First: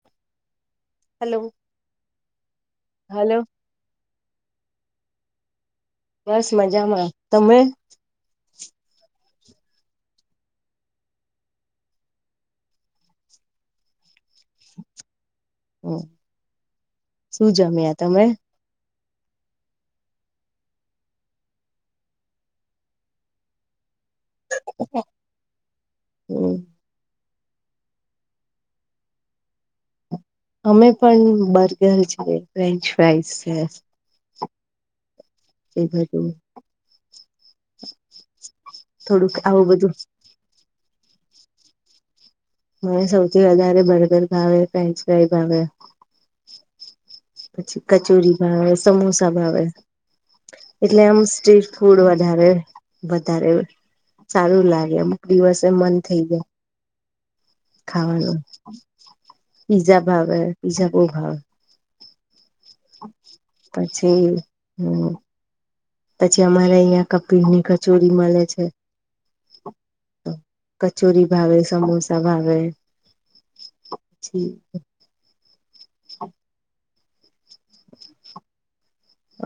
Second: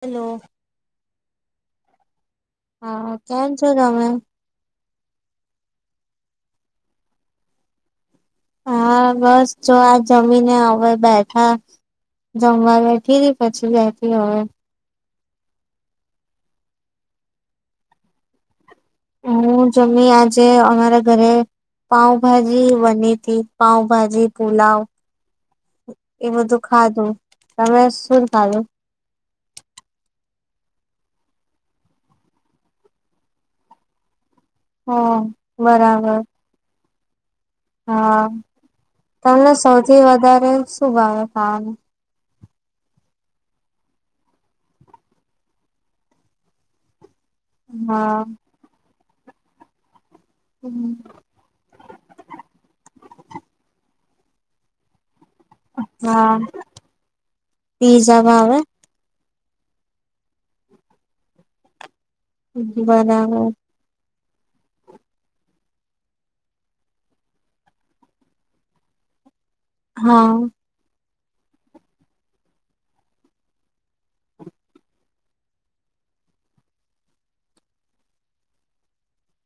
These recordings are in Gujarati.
હેલો. હલો. હા હલો કેમ છો તમે? બસ મજામાં તમે? હા બસ જો આ જમીને હવે બેઠા. જમવા બેઠી પછી બેઠી હવે. હ શું જમ્યા તમે? હું જમી આજે અમારા ઘરે પાઉભાજી બની તી. પાઉભાજી પુલાવ એ હમ બધું ખાધું. તમે શું ખાધુ? અમે પણ બર્ગર છે ફ્રેન્ચ ફાઈ છે. હા એ ભાઈ બરાબર ત [inaudible] [unintelligible] [unintelligible] હા તમને બધું સૌથી વધારે શું ભાવે ખાવાનું? મને સૌથી વધારે બર્ગર ભાવે, ફ્રેન્ચ ફ્રાય ભાવે પછી હા. કચોરી ભાવે સમોસા ભાવે એટલે આમ સ્ટ્રીફ થોડું વધારે વધારે સારું લાગે અમુક દિવસે મન થઈ હા જાય. પીઝા ખાવાનું ભાવે પીઝા ભાવે પીઝા બ‌ઉ ભાવે. બરાબર પછી હમ પછી અમારે અહિયાં કપિલ ની કચોરી મળે છે. હા કચોરી ભાવે સમોસા ભાવે.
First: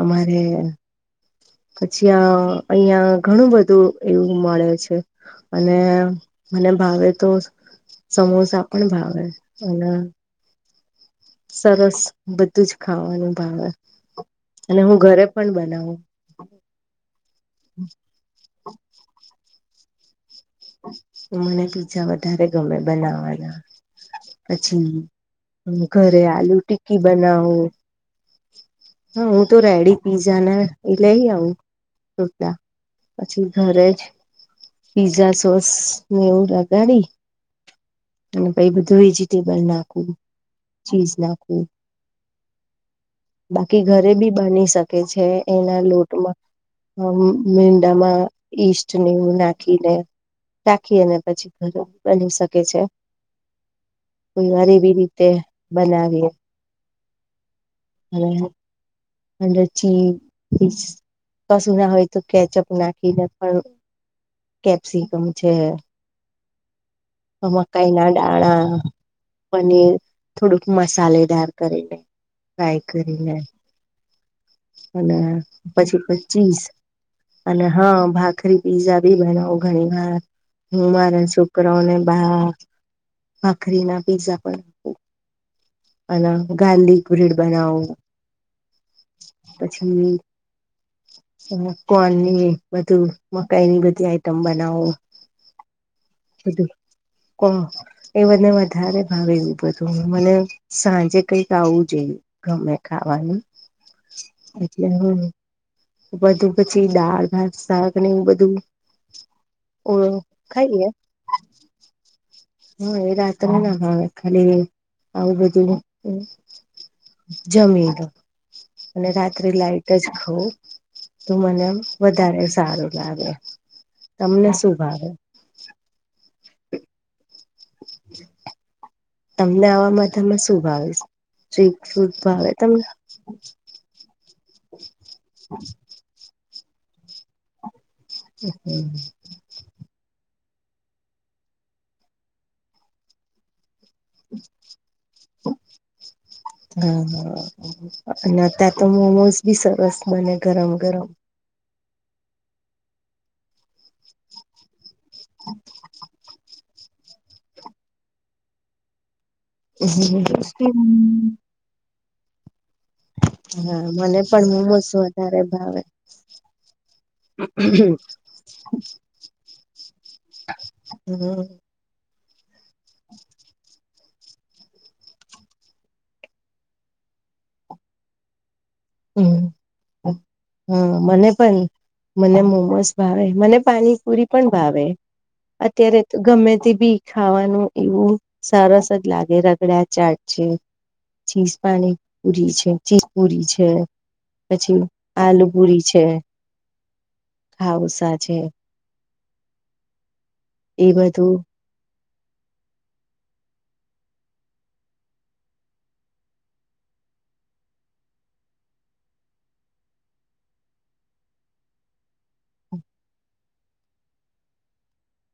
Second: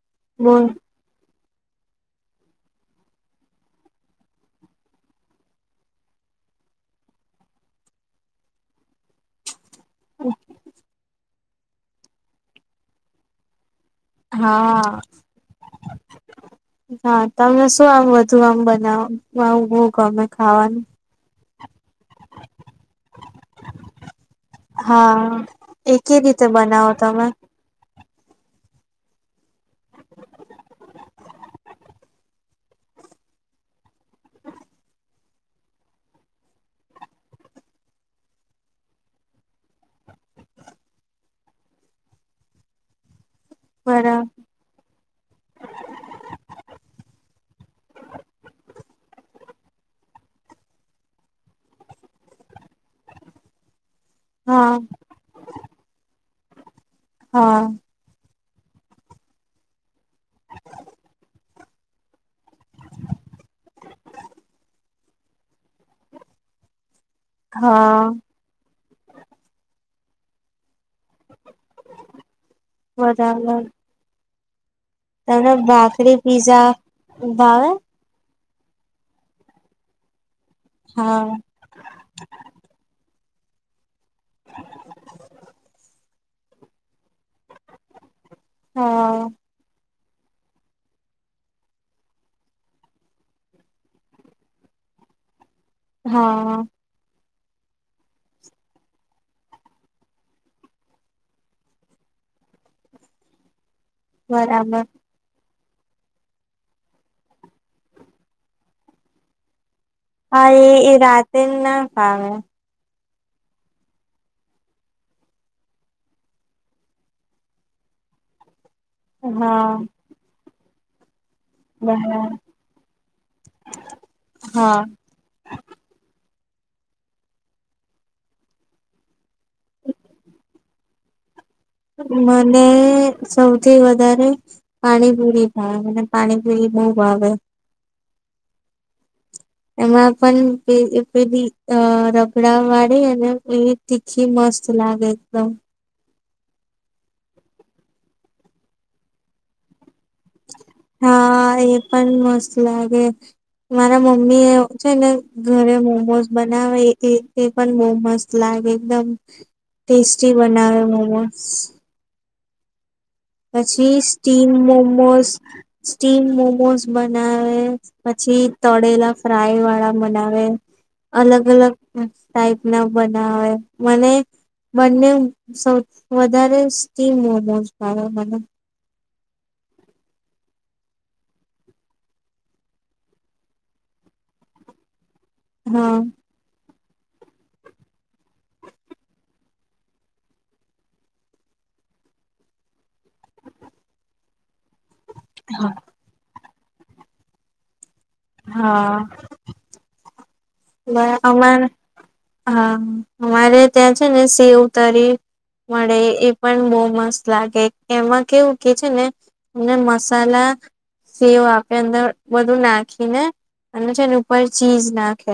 અમારે બોલ પછી અ અહિયાં ઘણું બધું એવું મળે છે. અને મને ભાવે તો સમોસા પણ ભાવે અને હમ [unintelligible] [inaudible] સરસ બધું જ ખાવાનું ભાવે અને હા. હું ઘરે પણ બનાવું. હા તમને શું આમ વધુ આમ બનાવુ આમ બ‌ઉ ગમે ખાવાનું. મને પીઝા વધારે ગમે બનાવાના. પછી હા એ કે ઘરે રીતે આલુ બનાવો ટિક્કી તમે બનાવું. હા હું તો રેડી પીઝા ના એ લઈ આવું. પછી ઘરે જ પીઝા સોસ ને એવું લગાડી. અને બધું વેજીિટેબલ નાખવું ચીઝ નાખવું. બાકી ઘરે બરાબર બી બાની શકે છે એના લોટમાં. હ મીંડામાં ઈસ્ટ નેવું નાખીને. રાખી અને પછી ઘર બની શકે છે. કોઈ વાર હા એવી રીતે બનાવીએ. હા. [unintelligible] અને ચી કશું ના હોય તો કેચઅપ નાખીને પણ. કેપ્સીિકમ છે મકાઈ હા ના દાણા પનીર. થોડુંક મસાલેદાર કરીને ફ્રાય કરીને. બરાબર અને તમને ભાખરી પછી ચીસ પીઝા અને ભાવે હા ભાખરી. પિઝા ભી બનાવ ઘણી વાર હવાર હા છોકરો અને. ભખરી ના પીઝા પણ હલા ગાર્લિક બ્રેડ બનાવો હા. પછી કોનની બધું મકાઈની બધી આઈટમ બનાવો હા કોણ એ બધને વધારે ભાવે એવું બધું હું મને સાંજે કઈક આવું જોઈએ. ગમે ખાવાનું બરાબર એટલે હ બધું પછી દાળ ભાત શાક ને એવું બધું ઓ હા એ ખાઈએ એ રાતે ના પાાવે. હા એ રાત ને ના હવે ખાલી આવું બધું જમી લો અને રાત્રે હા લાઈટ જ ખઉં તો મને બરાબર વધારે સારું લાગે તમને શું હા ભાવે [unintelligible] તમને આવા મથામાં શું ભાવીશ મને સૌ થી વધારે પાણીપુરી ભાવે મને પાણીપુરી બહુ ભાવે. હમ્મ એમાં પણ પેલી રગડા વાળે અને પ તીખી મસ્ત લાગે એકદમ હા અને ત્યાં તો મોમોઝ બી સરસ મને ગરમ ગરમ હા એ પણ મસ્ત લાગે મારા મમ્મી એ છે ને ઘરે મોમોસ બનાવે પણ મોમોઝ લાગે એકદમ ટેસ્ટી હા બનાવે મને પછી મને પણ સ્ટીમ મોમોસ મોમોઝ વધારે ભાવે સ્ટીમ મોમોઝ બનાવે પછી તળેલા ફ્રાય વાળા બનાવે અલગ અલગ ટઇપ ના બનાવે મને બને સૌ વધારે સીમ મોમો ભાવે મને હમ્મ હા મને પણ મને મોમોસ ભાવે મને પાણીપુરી પણ ભાવે હા અત્યારે તો ગમે તે બી ખાવાનું એવું સરસ જ લાગે રગડા ચાટ છે ચીઝ પાણી પુરી છે ચીજ પુરી છે. પછી આલુ પુરી છે ખઉસા છે. હા. એ બ બધું અમારે હા અમારે ત્યાં છે ને સેવ તરીફ મળે એ પણ બહુ મસ્ત લાગે એમાં કેવું કે છે ને અને મસાલા સેવ આપે અંદર બધું નાખીને અને છે એની ઉપર ચીઝ નાખે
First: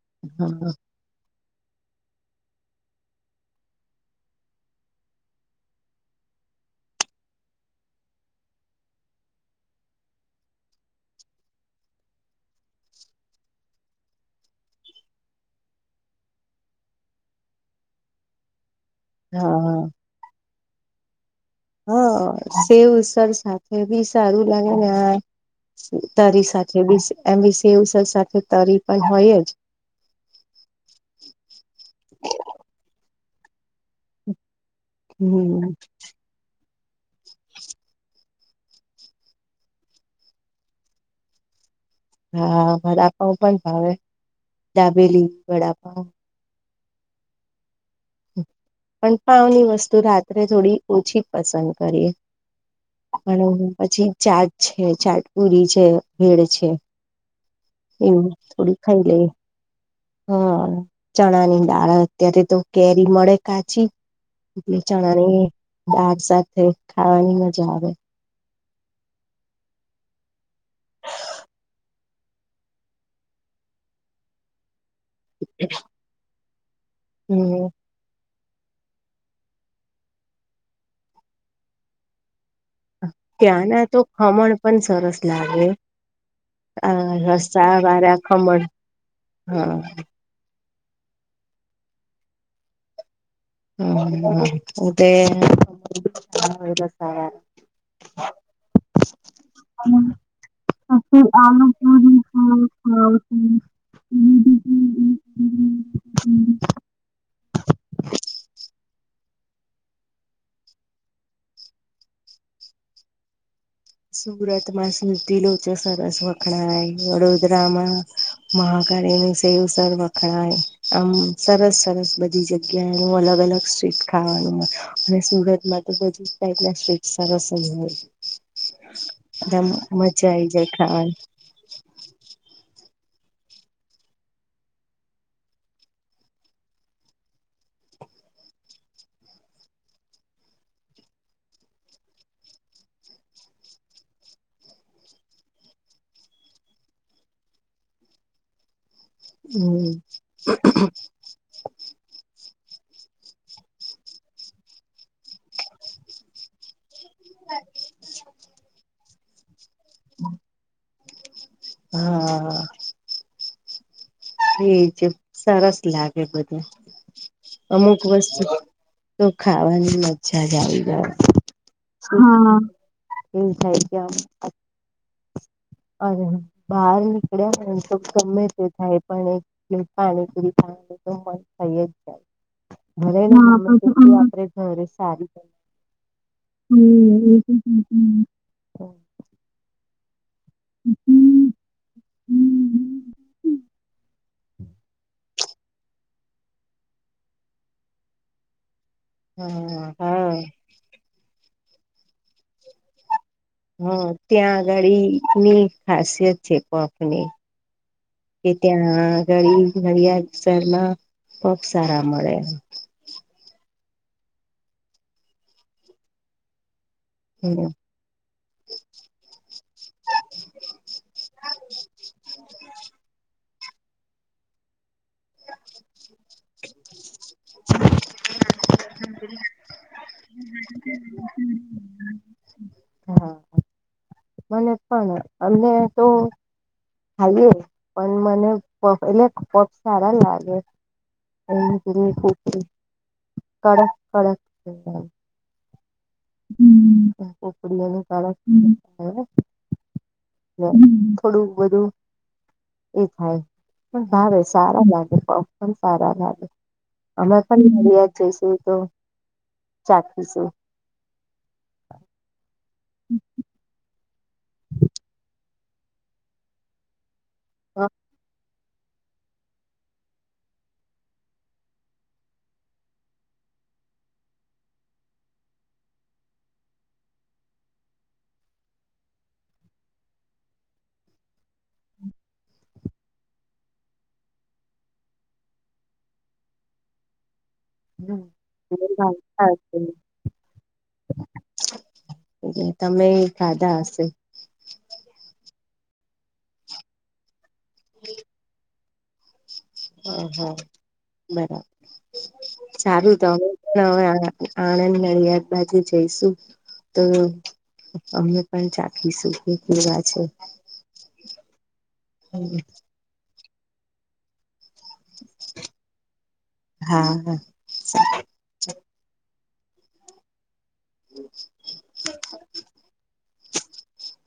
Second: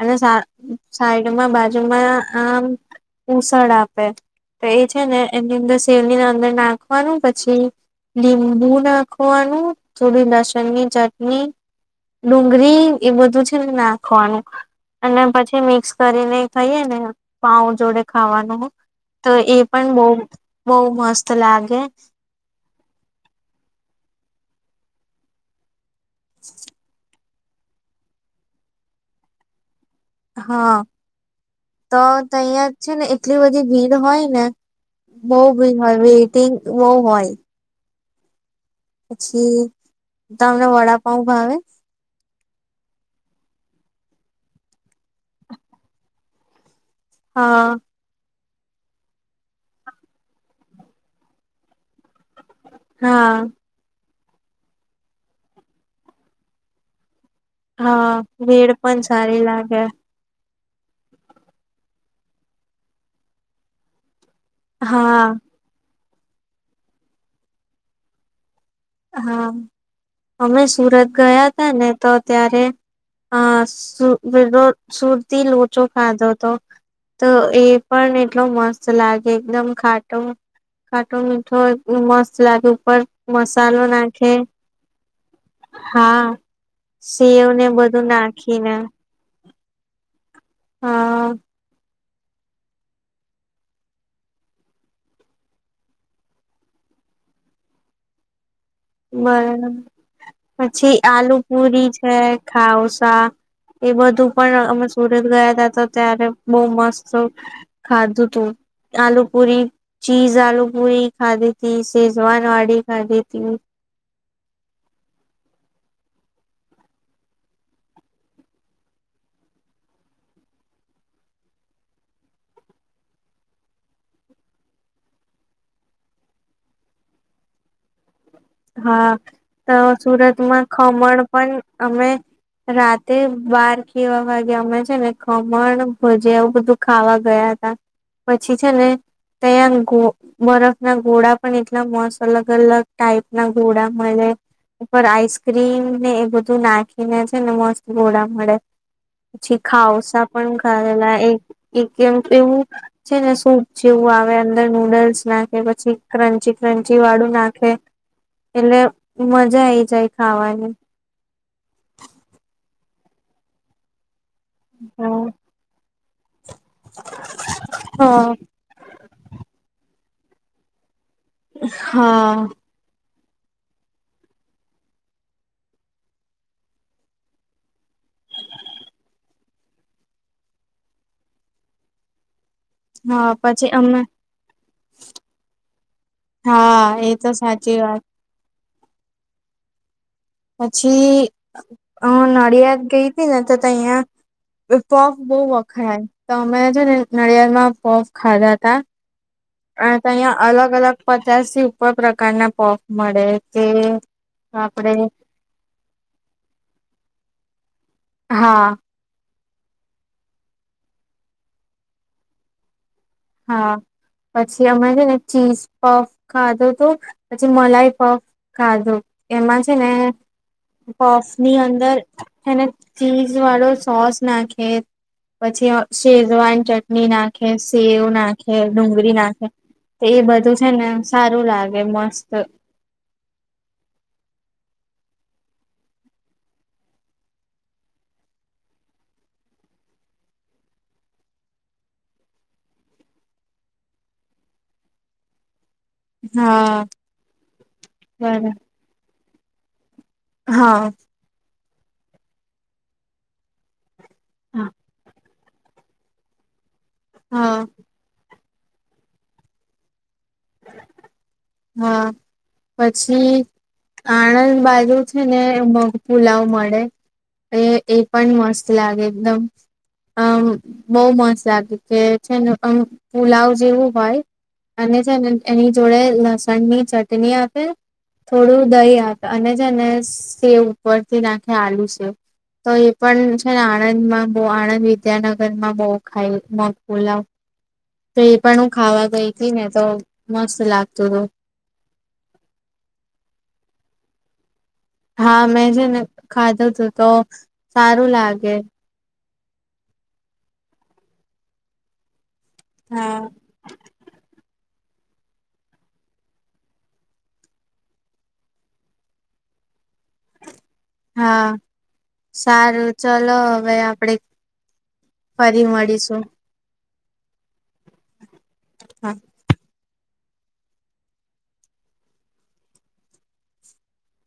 અને હા સાઈડમાં બાજુમાં આમ ઉસળ આપે તો એ છે ને એની અંદર શેરણીને અંદર નાખવાનું પછી લીંબુ નાખવાનું થોડું લસણની ચટણી ડુંગળી એ બધું છે ને નાખવાનું અને પછી મિક્સ કરીને થઈએ ને પાઉ જોડે ખાવાનું તો એ પણ હા બહ બહુ મસ્ત લાગે હા સેવ સર સાથે બી સારું લાગે ને હા તરી સાથે એમ બ સેવસર સાથે તરી પણ હોય જ હા તો અહં છે ને એટલી બધી ભીડ હોય ને બહુ હમ બી હોય વેઇટિંગ બહુ હોય પછી તમને વડાપાઉ ભાવે હા વડાપાઉ પણ ભાવે ડાબેલી વડાપા હા પણ પાવની વસ્તુ રાત્રે થોડી ઓછી પસંદ કરીએ હા પણ હ પછી ચાટ છે ચાટ પુરી છે ભેડ છે હા એવું ભેડ પણ સારી લાગે હમ ચણા ની દાળ અત્યારે તો કેરી મળે કાચી હા ચણાની દાળ સાથે ખાવાની મજા આવે હા અમે સુરત ગયા હતા ને તો ત્યારે અ [inaudible] સુરતી લોચો ખાધો હતો તો એ હમ પણ એટલો મસ્ત લાગે એકદમ ખાટો ખાટો મીઠો મસ્ત લાગે પર મસ નાના તો ખમણ પણ સરસ લાગે હા હ સેવ ને રસ્સા બધું વાળા ખમણ નાખીને હા હા હમ [inaudible] [unintelligible] બરાબર પછી આલુ પુરી છે આલુપુરી છે ખાઉસા એ બધું પણ અમે સુરત ગયા ત તો ત્યારે બહુ મસ્ત સૌ ખાધું તું આલુ પૂરી ચીઝ આલુ પૂરી ખાધી તી શેઝવાન વાડી ખાધી હતી સુરતમાં સુરતી લોચો સરસ વખણાય વડોદરામાં મહાકાળ એનું સેવ સર વખણાય આમ સરસ સરસ બધી જગ્યા જગ્યા ન અલગ અલગ સ્ટ્રીટ ખાવાનું હોય અને સુરતમાં તો બધી જ ટાઈપ ના સ્ટ્રીટ સરસજ હોય હા તો મજા આઈ સુરતમાં જાય ખાવાની ખમણ પણ અમે રાતે બાર કે એવા વાગે અમે છે ને ખમણ ભજીયા એવું બધું ખાવા ગયા હતા પછી છે ને ત્યાં ગો બરફ ના ઘોડા પણ એટલા મસ્ત અલગ અલગ ટાઈપ ના ગોડા મળે ઉપર આઈસક્રીમ ને એ બધું નાખીને છે ને મસ્ત ગોળા મળે પછી ખાઉસા પણ ખાધેલા એક એમ તો એવું છે ને સૂપ જેવું આવે અંદર નૂડલ્સ નાખે પછી ક્રંચી ક્રંચી વાળું નાખે એટલે મજા આઈ જાય ખાવાની હા હા એજ હા સરસ લાગે બધા અમુક વસ્તુ. તો ખાવાની મજા જ આવી જ જાય શું હા હ. એવું થાય કે. અ બહાર નીકળ્યા તો ગમે તે થાય પણ પાણીપુરી પા. તો મ થઈ જ જાય. ઘરે હા પછી અમે આપે [inaudible] ઘરે સારી હા એ તો સાચી વાત હમ [unintelligible] પછી હમ અ નડિયાદ ગઈ હતી ને તો અહિયાં પોપ બહુ વખરાય તો અમે છે ને નડિયાદ માં પોફ ખાધા તા. અ હા હા તહીંયા અલગ અલગ પચાસ થી ઉપર પ્રકારના પોફ મળે કે આપડે ની ખાસિયત છે પફની કે હા ત્યાં ઘરી ઘરિયાળ શહેરમાં પફ સારા મળે. હા પછી અમે છે ને ચીઝ પફ ખાધો તો પછી હમ. મલાઈ પફ ખાધુ એમાં છે ને પફ ની અંદર એને ચીઝ વાળો સોસ નાખે. પછી શેજવાન ચટણી નાખે સેવ નાખે ડુંગળી નાખે તો એ બધું છે, ને સારું લાગે મસ્ત હા. મને પણ અમને તો ખાઈએ પણ મને પફ એટલે પફ સારા લાગે. [inaudible] હા [unintelligible] હ થોડું બધું બરા હા એ થાય પણ ભાવે સારા લાગે પફ પણ સારા લાગે. અમે હા પણ નડીયાદ જઈશું તો ચખીશું. હા પછી આણંદ બાજુ છે, ને મગ પુલાવ મળે એ એ પણ મસ્ત લાગે એકદમ અમ બહુ મસ્ત લાગે કે છેને અમ પુલાવ જેવું હોય. અને છેને એની જોડે લસણ ની ચટણી આપે થોડું દહી આપે અને જેને સેવ ઉપરથી નાખે આલુ સેવ. તો એ પણ છે ને આણંદમાં બહુ આણંદ વિદ્યાનગરમાં બહુ ખાઈ મગ પુલાવ. તો એ પણ હું ખાવા ગઈ હતી ને તો મસ્ત લાગતું હતું. એ તમે ખાધા હશે. હા મેં છે ને ખાધું તું તો સારું લાગે. ઓહ બરાબર સારું હા તો હું હવે આણ આણંદ નડિયાદ બાજુ જઈશું. તો અમે પણ ચાખીશું કે કેવા છે. હા સારું ચલો હવે આપડે ફરી મળીશું. હા હા. [unintelligible] હા. [inaudible]